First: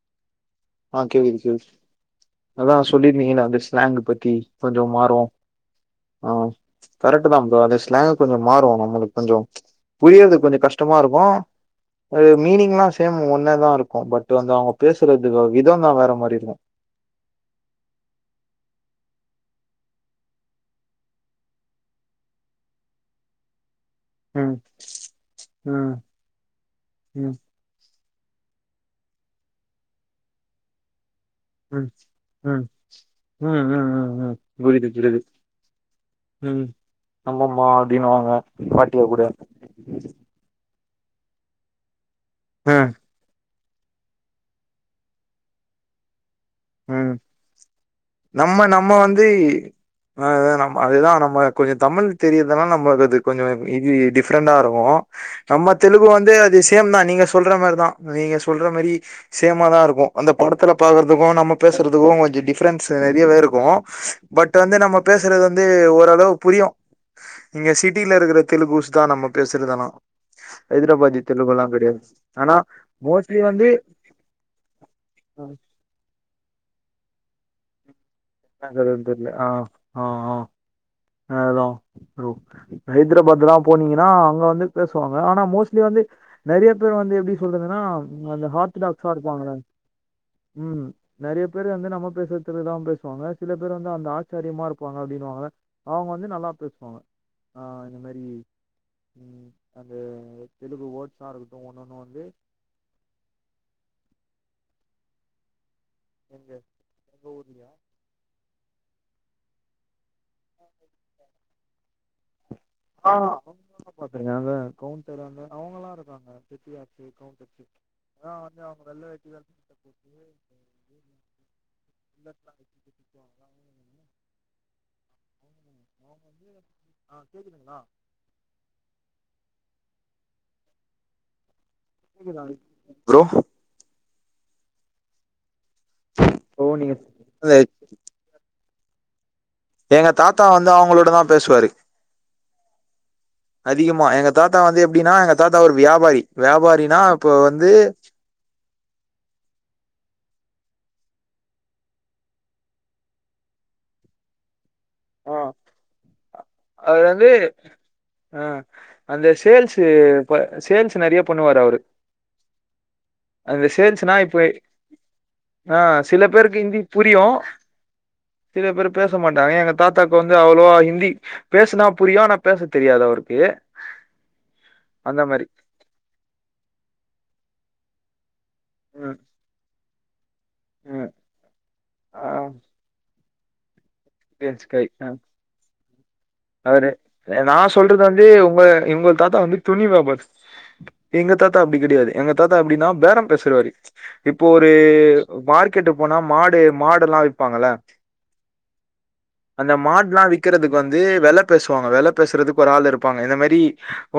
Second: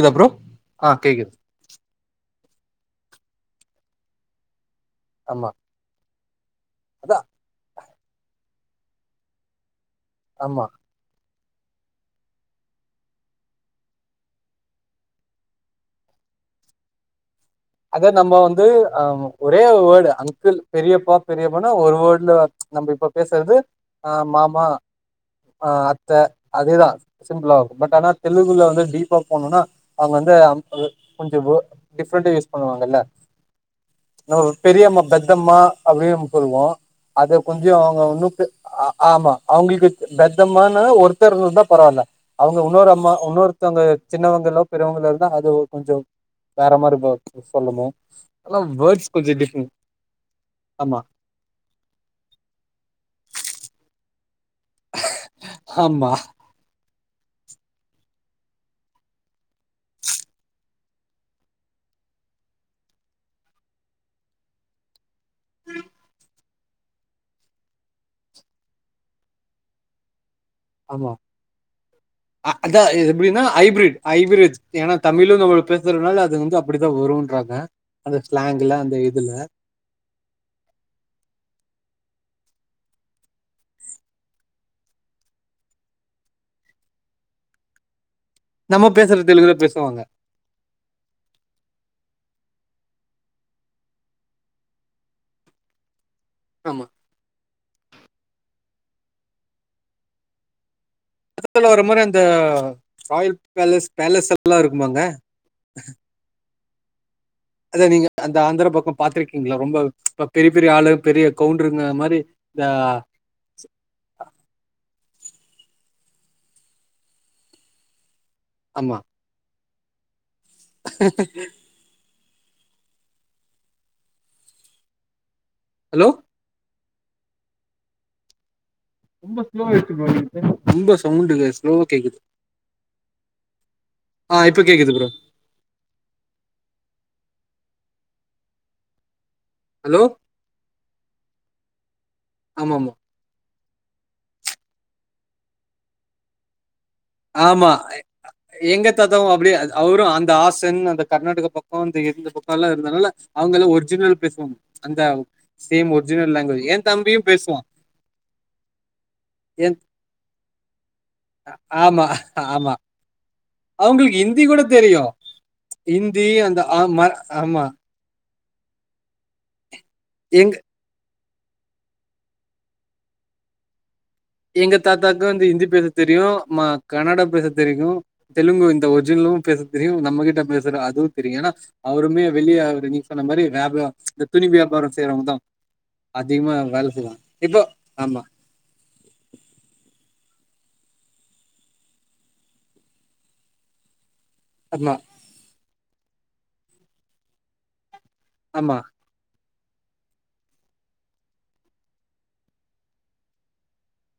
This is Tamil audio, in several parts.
இது அப்பறோ ஆஹ் கேக்குது கேக் அதான் சொல்லிருந்தீங்க இல்ல அந்த ஸ்லாங்க் பத்தி கொஞ்சோ மாறு ஆமா ஆஹ் அதா கரெக்ட்டு தா ப்ரோ அது ஸ்லேங்கு கொஞ்ச மாறு நம்மளுக்கு கொஞ்ச புரியறதுக்கு கொஞ்ச ஆமா கஷ்டமா இருக்கு ஆ மீனிங்லாம் சேம் ஒன்னாதா இருக்கும் பட் வந்து அவங்க பேசுறது அந்த விதம் தா வேற மாதிரி இருக்கு அத நம்ம வந்து அஹ் ஒரே வேர்டு அங்கிள் பெரியப்பா பெரியம்மானா ஒரு வேர்டுல ம்ச் நம்ம இப்ப பேசுறது ஆ ம் மாமா ஆ ம் அத்தை அதேதா ம் சிம்பிளா இருக்கு பட் ஆனா தெலுங்குல வந்து டீப்பா போனோம்னா அவுங்க வந்து [unintelligible] கொஞ்சம் வேர்டு ம் டிஃப்ரெண்ட் ஆ ம் சொல்லுவாங்கல்ல ம் ம் ம் ம் ஒரு புரியுது பெரியம்மா புரியுது பெத்தம்மா அப்படின்னு ம் சொல்லுவோ அத கொஞ்ச ஆமாமா அவங்க அப்டின்னுவாங்க வந்து பாட்டியா கூட ஆமா அவங்களுக்கு பெத்தம்மானு ஆ ஒருத்தர் இருந்தா பரவால்ல அவங்க ம் இன்னொரு அம்மா இன்னொரு த்தவங்க சின்னவங்கல்லா பெரியவங்கலா இருந்தா அது கொஞ்ச வேற மாரி ம் போ நம்ம நம்ம வந்து கொஞ்சோ டிஃப்ரெண்ட் ஆ நம் ஆமா அதுதா நம்ம கொஞ்சோ தமிழ் தெரிதுனா நம்ம அது கொஞ்ச இது டிப் டிஃப்ரெண்டா இருக்கு நம்ம தெலுங்கு ஆமா வந்து அது சேம் தா நீங்க சொல்ற மாரிதா நீங்க சொல்ற மாரி சேமா தா இருக்கு அந்த படத்துல பாக்கறதுக்கும் நமக் பேசுறதுக்கு கொஞ்சோ டிஃப்ரன்ஸ் நிறையவே இருக்கு பட் வந்து நம்ம பேசுறது வந்து ஓரளவு புரியு இங்க சிட்டில இருக்கிற தெலுங்குஸ் தா நம்ம பேசறது ஆனா ஆமா ஆ ஆனா அதா மோஸ்ட்லி எப்படின்னா வந்து ஹைபிரிட் ஹைபிரிட் ஏன்னா தமிழு ஆ வந்து பேசுறதுனால அது வந்து அப்படிதா வருன்றாங்க அந்த ஸ்லாங்ல எனக்கு அந்த எதுதெரியல இதுல ஆ ஆ ஆதா இப்ப ஹைதராபாத்லாம் போனீங்கன்னா அங்க வந்து பேசுவாங்க ஆனா மோஸ்ட்லி வந்து நிறைய பேர் வந்து எப்படி சொல்றங்கன்னா அந்த நம்ம ஹார்தடாக்ஸா பேசுற இருப்பாங்க லா தெலுங்குல பேசுவாங்க ம் நிறைய பேரு வந்து நம்ம பேசுறத் தா பேசு பேசுவாங்க க சில பேர் வந்து அந்த ஆச்சாரியமா இருப்பாங்க அப்படின்னுவாங்க அவங்க வந்து நல்லா ஆமா பேசுவாங்க ஆ இந்த மாதிரி அந்த தெலுங்கு ஓட் படத்துல வர மாரி அந்த ராயல் பேலஸ் பேலஸ்லாம் இருக்கு ஆமாங்க இங்க அத நீங்க அந்த ஆந்திர பக்கம் பாத்துருக்கீங் ங்களா ரொம்ப ப பெரிய பெரிய ஆளு பெரிய கவுண்டருங்க மாரி இந்த ஆ ச அவங்க எல்லாம் இருக்காங்க பெத்தியாச்சு கவுச்சு அதா வந்து அவங்க ஆமா வெள்ள வேட்டி [inaudible] [inaudible] ஹலோ அவங்க வந்து ஆ கேக்குதுங்களா ரொம்ப ஸ்லோ ஆயிடுச்சப்பா உனக்கு ரொம்ப சவுண்டுங்க கேகுத ஃப்ரோ ஆ இப்போ கேக்குது ஃப்ரோ ஓ நீங்க அது ஹலோ எங்க தாத்தா வந்து அவங்களோட தா பேசுவாரு ஆமா ஆமா அதிகமா எங்க தாத்தா வந்து எப்படின்னா எங்க தாத்தா ஒரு வியாபாரி வியாபாரி ஆமா எங்க தாத்தாவும் அப்படியே அவரும் அந்த ஆசன் அந்த கர்நாடக பக்கம் இந்த பக்கம்லம் இருதானால அவங்க ஒரிஜினல் பேசுவாங்க அந்த சேம் ஒரிஜினல் லாங்குவேஜ் என் தம்பியு அதாது பேசுவா ஆஹ அந்த என் சேல்ஸ் சேல்ஸ் நிறைய பண்ணுவார ஆமா ஆமா சேல்ஸ்னா அவங்களுக்கு ஹிந்தி இப்ப கூட தெரியும் ஆ சில ஹிந்தி அந்த பேருக்கு ஹிந்தி புரியு ஆமா சில பேர் பேச மாட்டாங்க எங்க தாத்தாக்கு வந்து எங்க அவ்வளவா ஹிந்தி பேசுனா புரியும் ஆனா பேச தெரியாது அவருக்கு எங்க அந்த தாத்தாவுக்கு மாரி வந்து ஹிந்தி பேச தெரியு மா கன்னடம் பேச தெரியு தெலுங்கு இந்த ம் ஒரிஜினலு பேசு தெரியு நம்ம கிட்ட பேசுற அதுவு ம் தெரியும் ஏன்னா அவருமே ஆ வெளியே அவ நீ ந்த மரிலாப்பர இந்த துணி ரியல் ஸ்கை வியாபாரம் அ செய்றவங்க தா அவரு நா சொல்றது வந்து உங்க வுங்க தாத்தா வந்து துணி வாபாரி எங்க தாத்தா அப்டி கிடையாது எங்க தாத்தா எப்டின்னா பேரம் பேசுறவரு இப்போ ஒரு ஆமா மார்க் கெட்டு போனா மாடு மாடு எல்லா விப்பாங்கள ஆமா அந்த மாட்ல்லா வி்க்கறதுக்கு வந்து வந்து வெல பேசுவாங்க வெலை பேசுறதுக்கு ஒரு ஆள் இருப்பாங்க இந்த மாரி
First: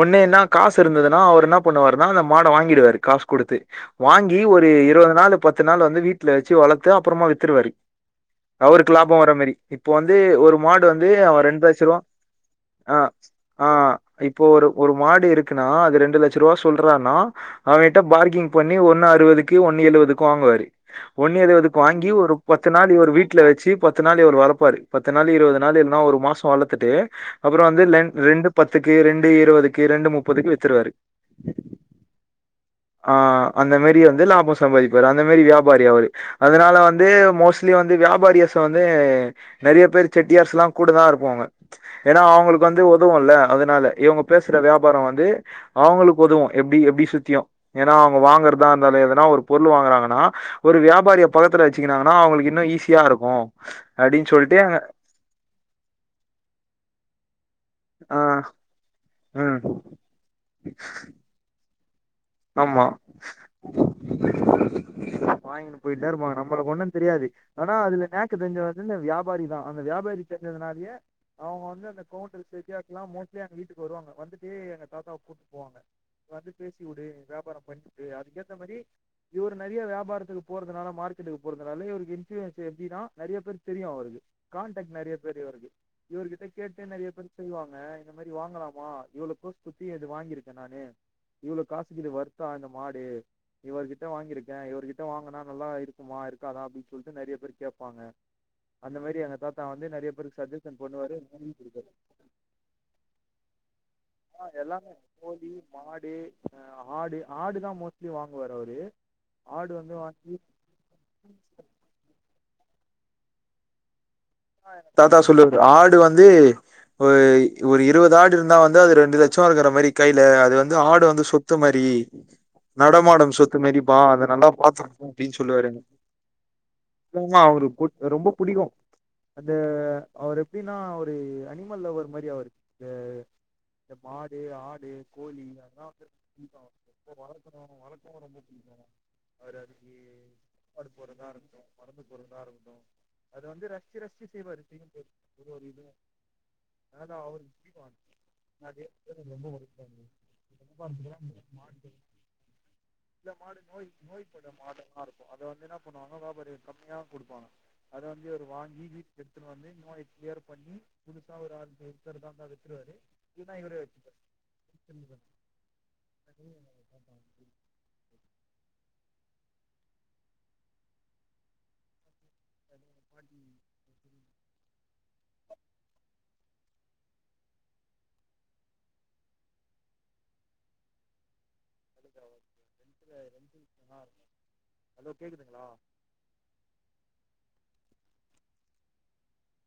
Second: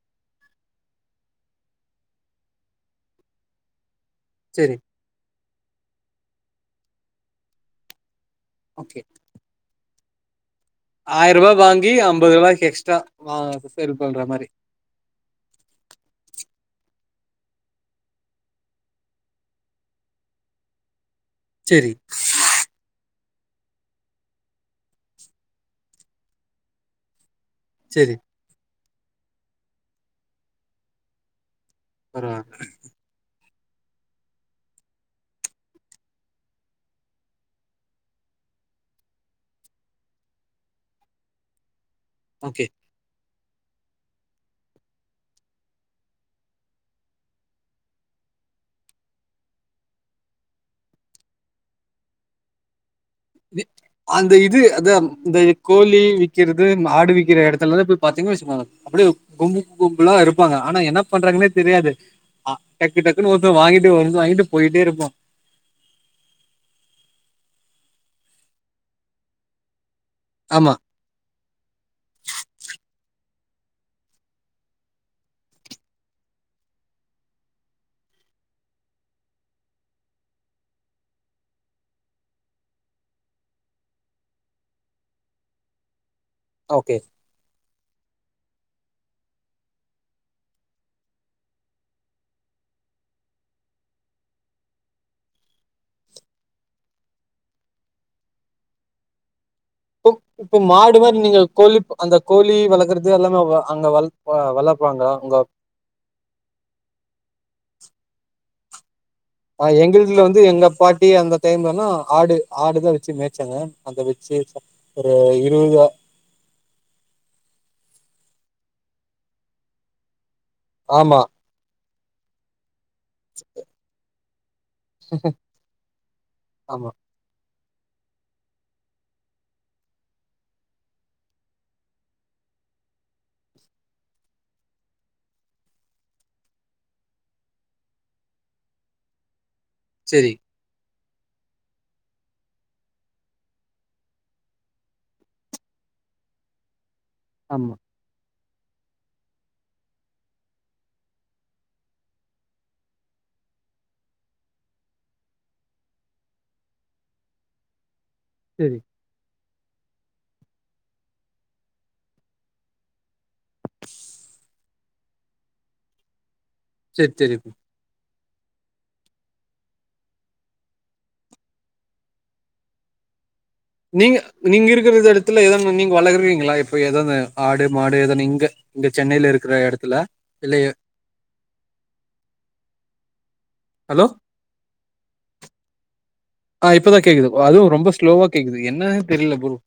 ஒன்னே என்ன காசு இருந்ததுன்னா அவுர் என்ன பண்ணுவாருனா அந்த மாட வாங்கிடுவாரு காசு குடுத்து வாங்கி ஒரு செரி இருவது நாலு பத்து நாள் வந்து வீட்ல வச்சு வளர்த்து அப்புறமா வித்துருவாரு அவருக்கு ஓகே லாப வர்ற மாரி இப்ப வந்து ஒரு மாடு வந்து ஆயிர அவ ரூபா ரெண் வாங்கி ஐம்பது ரூபாய்க்கு எக்ஸ்ட்ரா ஆஹ் வா சேல் ஆஹ் பண்ற இப்போ மாரி ஒரு ஒரு மாடு இருக்குன்னா அது ரெண்டு லட்ச சொல்றானா அவங்கிட்ட பார்க்கின் பண்ணி ஒண்ணு அறுவதுக்கு ஒன்னு எழுவதுக்கு வாங்குவாரு ஒன்னு இருவதுக்கு செரி வாங்கி ஒரு பத்து நாள் இவுரு வீட்டு வீட்ல வச்சு பத்து நாள் இவுரு வளப்பாரு பத்து நாள் இருவது நாள் இல்ன்னா ஒரு மாச சோள தட்டு அப்புற வந்து ர செரி ரெண்டு பத்து த்துக்கு ரெண்டு இருவதுக்கு ரெண்டு முப்பதுக்கு வித்துருவாரு பர ஆ அந்த மாரி வந்து லாபம் சம்பாதிப்பாரு அந்த மாரி வியாபாரி அவரு அதுனால வந்து மோஸ்ட்லி வந்து வியாபாரிஸ வந்து நெறய பேர் செட்டியார்ஸ்லாம் கூட தான் இருக்கு போவங்க ஏனா ஓகே அவங்களுக்கு வந்து உதவுல அதுனால இவுங்க பேசுற வியாபாரம் வந்து அவங்களுக்கு உதவும் எப்டி எப்டி சுத்தியும் ஏனா அவங்க வாங்கறதா இருந்த எதனா ஒரு பொருள் வாங்கறாங்கனா ஒரு வியாபாரியை பக்கத்துல வச்சுக்கனாங்கன்னா அவங்களுக்கு இன்னு ஈஸியா இருக்கும் வித் அப்டின்னு அந்த சொல்லிட்டு இது அத இந்த கோழி க்கிறது ஆடுவிக்கிற இடத் டதுல ஆ பாத்தீங்க வச்சுக்கோங்க அப்டியே ம் கும்ப கும்பலா இருப்பங்க ஆனா என்ன பண்றாங்கனே தெரியாது அ ஆமா டக்கு டக்குன்னு ஒருத்தன் வாங்கிட்டு வந்து வாங்கிட்டு போயிட்டே இருப்பா வாங்கிட்டு போயிட்ட நம்மளுக்கு ஒண்ணு தெரியாது ஆனா அதுல நேக்கு தெரிஞ்ச வந்து இந்த வியாபாரி தான் அந்த வியா யாபாரி ஆமா தெரிஞ்னாலய அவுங்க வந்து கவுண்ட் [unintelligible] லாம் எங்க வீட்டுக்கு வருவாங்கொ வந்துட்டு எங்க தாத்தாவ கூப்ட்டு போவாங்க வந்து பேசி விடு வியாபார பன்ட்டு அதுக்கேத்த மாரி இவரு நிறைய வியாபாரத்துக்கு போறதுனால மார்க்கெட்டுக்கு போறதுனால இவருக்கு இன்பூயன்ஸ் எப்டினா நிறைய பேர் தெரியும் அவக்கு கான்டெக்ட் நெறய பேரு வருக்கு இவர்கிட்ட கேட்டே ஓகே நிறய பேர் செய்வாங் ணா இந்த மாதிரி வாங்கலாமா இவளோக்கு கொஸ்குடுத் வாங்கிருக்கேன் நானு இவளோ காசு து வருத்தா இந்த மாடு இவர்கிட்ட வாங்கியிருக்கே இவர்கிட்ட வாங்கனா நல்லா இருக்குமா இருக்காதா அப்டினு சொல்ட்டு நெறய பேர் கேப்பாங்க அந்த மாரி எங்க தாத்தா வந்து நெறைய இ பேருக்கு இப்ப சஜஷன் மாடு பண்ணுவாரு மாரி நீங்க வாங்கி கோழி குடுப்பாரு அந்த கோழி வளர்க்கறது எல்லாமே அங்க வளக் ஆ எல்லாமே கோழி மாடு அ ஆடு ஆடு தா மோஸ்ட்லி வாங்குவாரு அவுரு ஹ் எங்க வீட்ல வந்து எங்க அ பாட்டி அந்த டைம்லனா ஆடு ஆடுதான் ச்சு வச்சு மேய்ச்சங்க அந்த வச் தாத்தா சொல்லுவது ஆடு வந்து ஒ ஒரு இருவது ஆடு இருந்தா வந்து அது ரெண்டு லட்சோ இருக்க மாரி கை இல்ல அது வந்து ஆடு ஆமா வந்து சொத்து மாரி [inaudible] நடமாடும் சொத்து மதிப்பா அத நன்டா பாத்துக்குனு அப்டின் சொல்லுவாரு என்ன ஆமா [inaudible] அவுரு குட் ரொம்ப புடிக்கு அது அவர் எப்டினா அவுரு அனிமல் லவ்வர் மாரி அவுரு இந்த ந்த மாடு ஆடு கோழி அதலா வந்து [inaudible] செரி [inaudible] அத வந்து ரசிச்சு ரசி ச்சி செய்வாரு [inaudible] ஒவ்வொரு இது அது அவுருக் ஆமா புடிக்கு [inaudible] [inaudible] நோய் நோய்பட மாடல்லா இருக்கு அத வந்து என்ன பண்ணுவாங்க வியாபாரிங்கள் கம்மியா குடுப்பாங்க‌ அது வந்து இவரு செரி வாங்கி வி த்துனு வந்து நோய் கிளியர் பண்ணி, புதுசா ஒரு ஆர் [unintelligible] வித்துருவாரு [unintelligible] இவுரே வெச்சபார் சேர் சேரி [inaudible] நீங்க நீங்க ப்ப எதனு ஆடு மாடு எதன்னு இங்க இந்த சென்னைல இருக்ற எடத்துல இல்ல எ ஹலோ [inaudible] ஹலோ கேக்குதுங்ளா? ஆஹ் இப்பதா கேக்குதுப் அதுவு ரொம்ப ஸ்லோவா கேக்குது என்னானே தெரில புரோ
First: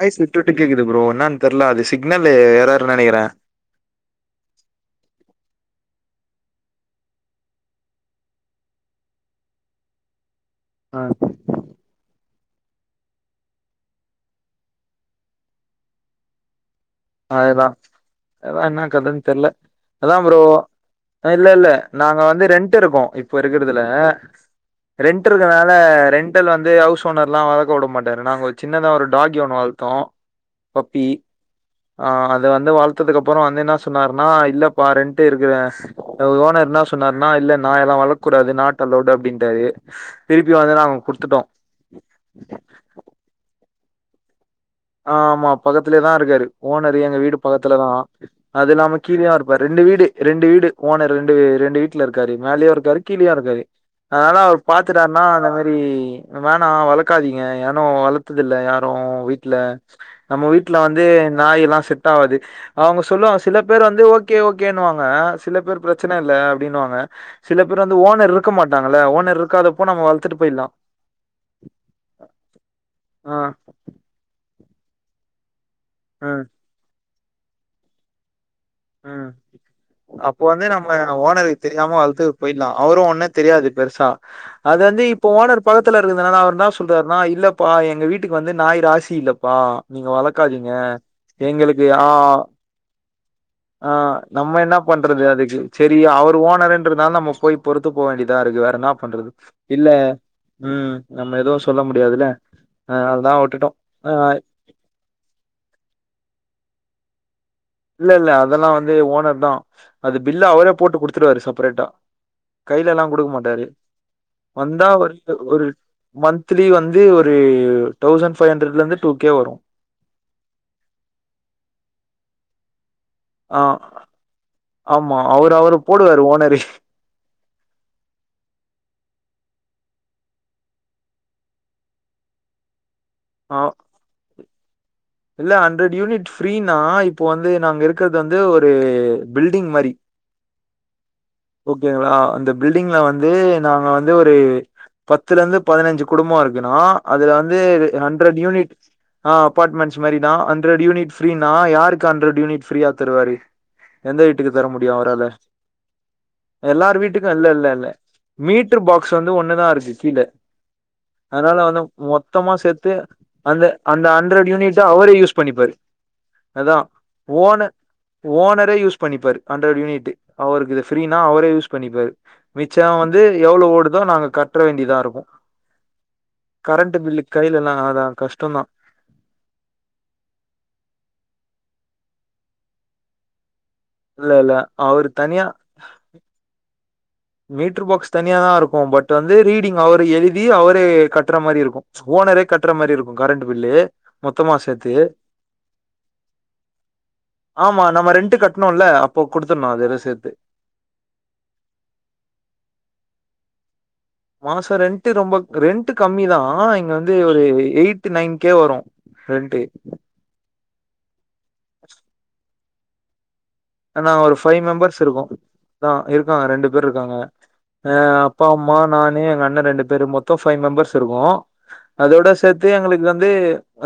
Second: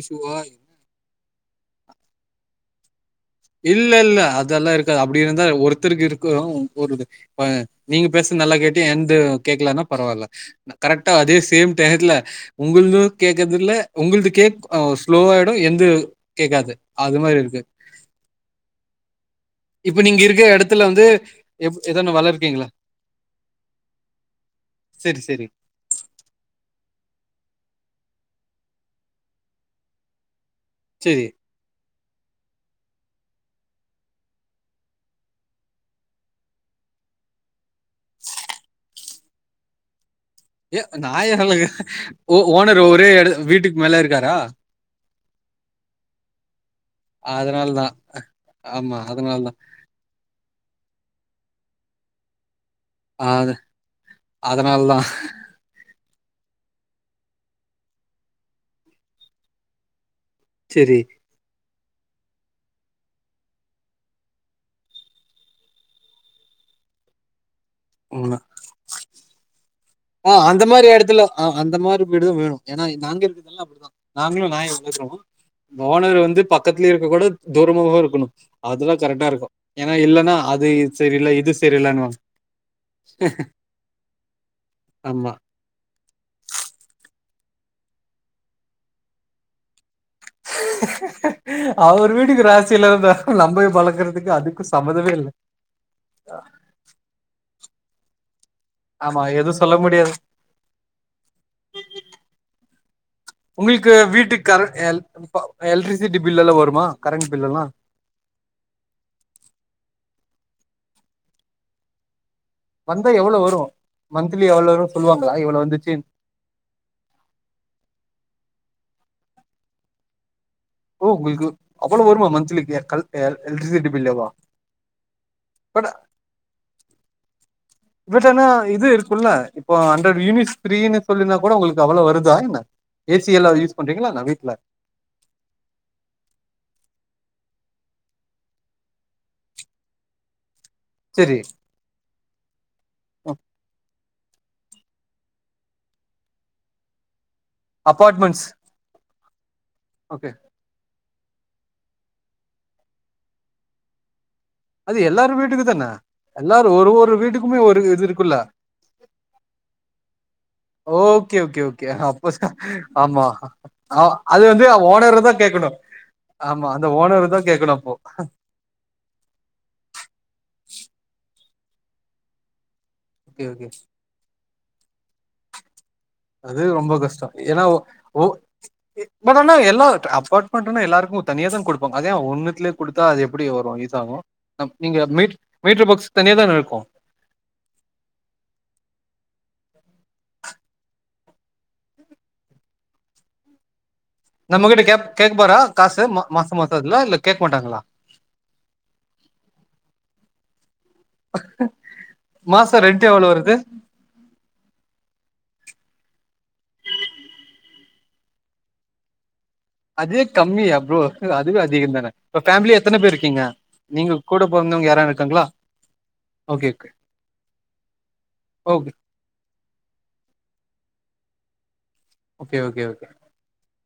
வாய்ஸ் விட்டு விட்டு கேக்குது ப்ரோ, என்னான் தெர்ல அது சிக்னலு எரர் நெனகிறே இல்ல இல்ல அதல்லா இருக்காது அப்டி இருந்தா ஒருத்தருக்கு இருக்கூ போறுது ப நீங்க பேசுன நல்லா கேட்டு என்து கேக்கலனா பரவால்ல கரெக்டா அதே சேம் டயத்ல உங்குளது கேக்கதில்ல, உங்களது கேக் அ ஸ்லோவாயிடு என்து கேட்காது அது மாரி இருக்கு அதா என்ன கதன் தெர்ல இப்ப அதா நீங்க ப்ரோ இருக்க எடத்துல வந்து இல்ல இல்ல எப் எதனா நாங்க வெல வந்து இருக்கீங்களா ரெண்ட் இருக்கோ இப்ப இருக்கிறதுல செரி ரெண்ட் செரி இருக்கறனால ரெண்டல் வந்து ஹவுஸ் ஓனர்லா வளக்க விட மாட்டாரு நாங்க ஒரு சின்னதா ஒரு டாக்கி ஒன்னு வள்த்தோ பப்பி செரி அ அது வந்து வளத்ததுக்கு அப்புறோ வந்து என்ன சொன்னாருனா இல்லப்பா ரெண்ட்டு இருக்கறே ஓனர் என்ன சொன்னார்னா இல்ல நாய் எல்லா வளக் கூடாது நாட் அலோடு அப்டின்டாரு ஏ நாய [inaudible] ஓ ஓனரு ஒரே எட வீட்டுக் மேல இருக்காரா ஆ ஆமா பக்கத்திலயேதா இருக்காரு ஓனரு எங்க வீடு அதனால தா பக்கத்துலதா அது இல்லாம ஆமா கீழயு அதனால தா இருப்பாரு ரெண்டு வீடு ரெண்டு வீடு ஓனர் ரெண்டு ரெண்டு வீட்லருக்காரு மேலயு ர்காரு அ கீழியு இருக்காரு அதனால அவுரு பாத்துட்டார்னா அந்த மாரி வேணா வளக்காதீங்க யானு வளத்ததில்ல யாரு வீ ட்ல நம்ம வீட்டுல செரி வந்து நாய் எல்லா செட் ஆவாது, அவங்க சொல்லுவங்க சில பேர் வந்து ஓகே ஓகேன்னுவாங்க, சில பேர் பிரச்சன இல்ல அப்படின்னுவாங்க சில பேர் வந்து ஓனர் இர்க்க மாட்டாங்கல்ல, ஓனர் இருக்காத ஆஹ் அந்த மாதிரி எடத்துல, அ அ அந்த மாரி வீடுதா வேணு ஏனா, நாங்க ஆ இருக்குதெல்லா அப்படித நாங்களு நாய் பேசலாமா இந்த ஓனர் வந்து ம் பக்கத்துலயே இருக்க கூடாத் தூரமா வா இருக்குணு ம், அப்போ வந்து நம்ம சரியில்ல, இது ஓனருக்கு தெரியாம சரியில்லன்னுவாங்க. வளத்துட் போயிர்லா அவரு ஒண்ணே தெரியாது பெருசா அத வந்து ஆமா. இப்ப ஓனர் பக்கத்தில இருக்கறனால அவர் என்ன சொல்றாருனா இல்லப்பா எங்க வீட்டுக்கு வந்து நாய் ராசி இல்லப்பா நீங்க வளர்க்காதீங்க. அவர் வீட்டுக்கு ராசியில்லா தா நம்ம ஆஹ் வளர்க்கறதுக்கு நம்ம அதுக்கும் என்ன சம்மந்தமே பண்றது இல்ல. அதுக்கு செரி அவர் ஓனருன்றனால நம்ம போய் பொறுத்து போ வேண்டி தா இருக்கு வேற என்ன ஆமா பண்றது எதுவும் சொல்ல இல்ல முடியாது. உம் நம்ம எதுவு சொல்ல முடியாதுல அஹ் அதுதா விட்டுட்டோ உங்களுக்கு அஹ் வீட்டுக்கு கர எல் ப எலக்ட்ரிசிட்டி பில் எல்லாம் வருமா? கரண்ட் பில் எல்லாம்? இல்ல இல்ல அதெல்லா வந்து ஓனர் தா அது பில் ல்ல அவரே போட்டு குடுத்துருவாரு செப்ரேட்டா கைல எல்லா வந்தா குடுக்க எவ்வளோ மாட்டாரு வரும்? மந்த்லி எவ்வளோ வந்தா வரும் சொல்லுவாங்களா? [inaudible] இவ்வளோ ஒரு வந்துச்சுன்னு. மந்த்லி வந்து ஒரு தௌசண்ட் பைவ் ஹண்டரட்ல இருந்து டூகே வரு ஓ உங்களுக்கு அவ்ளோ வருமா மந்த்லிக்கே க எ ஆ எலக்ட்ரிசிட்டி பில்லேவா ஆமா அவரு அவரு ஆனா போடுவாரு ஓனரு இப்பதான இது இருக்குல்ல இப்போ ஹண்ட்ரட் யூனிட்ஸ் ஃப்ரீனு சொல்லீனா கூட உங்களுக்கு அவ்வளோ வருதா என்ன ஏ சி எல்லா ஆ யூஸ் பண்றீங்களா என்ன வீட்டுல இல்ல ஹண்ட்ரட் யூனிட் ஃப்ரீனா இப்போ வந்து நாங்க இருக்கிறது வந்து ஒரு பில்டிங் மாரி சரி ஓகேங்களா அந்த பில்டிங்ல வந்து நாங்க வந்து ஒ ரு பத்துல இருந்து பதினைஞ்சு குடும்போ இருக்குணு அதுல வந்து வந்து ஹண்ட்ரட் அபார்ட்மெண்ட்ஸ் யூனிட் ஆஹ அப்பாட்மென்ஸ் ஓகே மாரிதா ஹண்டர் யூனிட் ஃப்ரீனா யாருக்கு அண்ட்ரட் யூனிட் ஃப்ரியா தருவாரு எந்த அது எல்லாரு வீட்டுக்கு தானா எல்லாரு வீட்டுக்கு‌ இல்ல இல்ல இல்ல இருக்குல்ல மீட்டர் பாக்ஸ் வந்து ஒன்னுதா இருக்கு கீழ ஓகே அதனால ஓகே வந்து ஓகே அப்ப மொத்தமா சேர்த்து ஆமா அந்த ஆ அந்த அது ஹண்ட்ரட் வந்து யூனிட்ட் அவரே ஓனர தா யூஸ் கேக்கணு பண்ணிப்பாரு ஆமா அதா அந்த ஓனர தா கேக்கணு ஓனர் அப்போ ஓனரே யூஸ் பண்ணிப்பாரு ஹண்ட்ரட் யூனிட் அவருக்கு இது நா அவரே யூஸ் பண்ணிப்பரு மித் சம் வந்து ஓகே ஓகே எவ்வளவு ஓடுதோ நாங்க க கற்ற வேண்டியதா இருக்கும் அது ரொம்ப கஷ்டம் ஏன்னா கஷ்டந்தா பட் ஆன எல்லா அபார்ட்மெண்ட்னா எல்லாருக்கும் தனியா தா கொடுப்பாங்க அதா ஒன்னுத்தலயே கொடுத்தா அது எப்படி வரும் இல்ல இல்ல நீங்க அவரு மீ தனியா மீடர் பாக்ஸ் தனியா தான இருக்கும் மீட்டர் பாக்ஸ் தனியா தா இருக்கும் பட் வந்து ரீடிங் அவரை எழுதி அவரே கட்டுற மாதிரி இருக்கும் ஓனரே கட்டுற மாதிரி இருக்கும் கரண்ட் பில்லு மொத்தமா நம்மகிட்ட சேர்த்து கேப் கேப்பாரா காசு மா மாசம் மாசம் அதுல இல்ல கேக்க மாட்டாங்களா? ஆமா நம்ம ரெண்டட் கட்டணும்ல்ல அப்போ குடுடுத்தடணும் அதது எல்ல சேர்த்து மாச ரென்ட்டு எவ்ளோ வருது மாச ரென்ட்டு ரொம்ப ரென்ட்டு கம்மிதா இங்க வந்து ஒரு எயிட் நைன் கே வரு ரென்ட்டு அதே கம்மியா ப்ரோ அதுவே அதிகந்தான இப்ப ஃபேமிலி எத்தன பேர்ருக்கீங்க அனா ஒரு ஃபைவ் மெம்பர்ஸ் இருக்கொ தா இருக்காங்க ரெண்டு ஓகே ஓகே பேர்ருக்காங்க ஆ அப்பா அம்மா ஓகே நானு எங்க அண்ண ரெண்டு பேரு மொத்தொ ஃபைவ் மெம்பர்ஸ் திருக்கோ அதோட ஓகே சேத்து ஓகே ஓகே. எங்களுக் வந்து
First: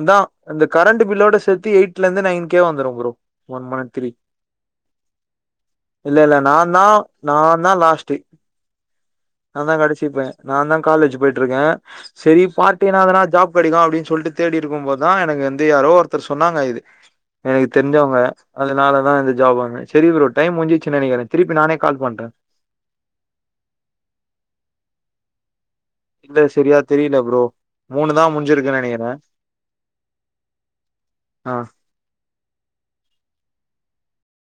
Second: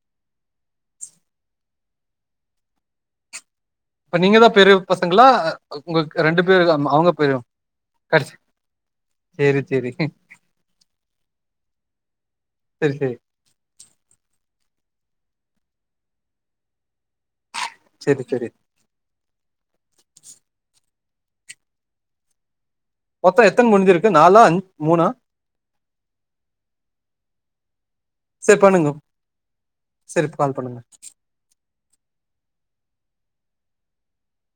அதா அந்த கரண்டு பில்லோட சேத்து எயிட்லந்து நைன் கே வந்துரும் ப்ரோ ஒன் மண் த்ரி இப்ப நீங்க தான் பெரிய பசங்களா? உங்க இல்லெல்ல பேரு நாந்தா அவங்க பெரிய நாந்தா லாஸ்ட்டு கடைசி சரி நாந்தா சரி. கடசி பைய நாந்தா காலேஜு போயிட்ருக்கே செரி பார்ட்டி சரி சரி. எனாதுனா ஜாப் கெடக்கு அப்டி சொல்ட்டு தேடியிருக்கும் ப தா எனக்கு வந்து யாரோ ஒருத்தர் சொன்னாங்க இது எனகு தெருஞ்சவ்ங்க சரி சரி. அதனாலதா இது ஜாப் வாங்க செரி ப்ரோ டைம் முஞ்சி சின் நனகிறே திருப்பி நானே கால் பண்றே மொத்தொ எத்தன் முஞ்சிருக்கு நாலா அஞ் மூனா இல்ல சரியா தெரில ப்ரோ மூணுதா சரி முஞ்சிருக்கு பண்ணுங்க. நனகிறே சரி கால் பண்ணுங்க ஆ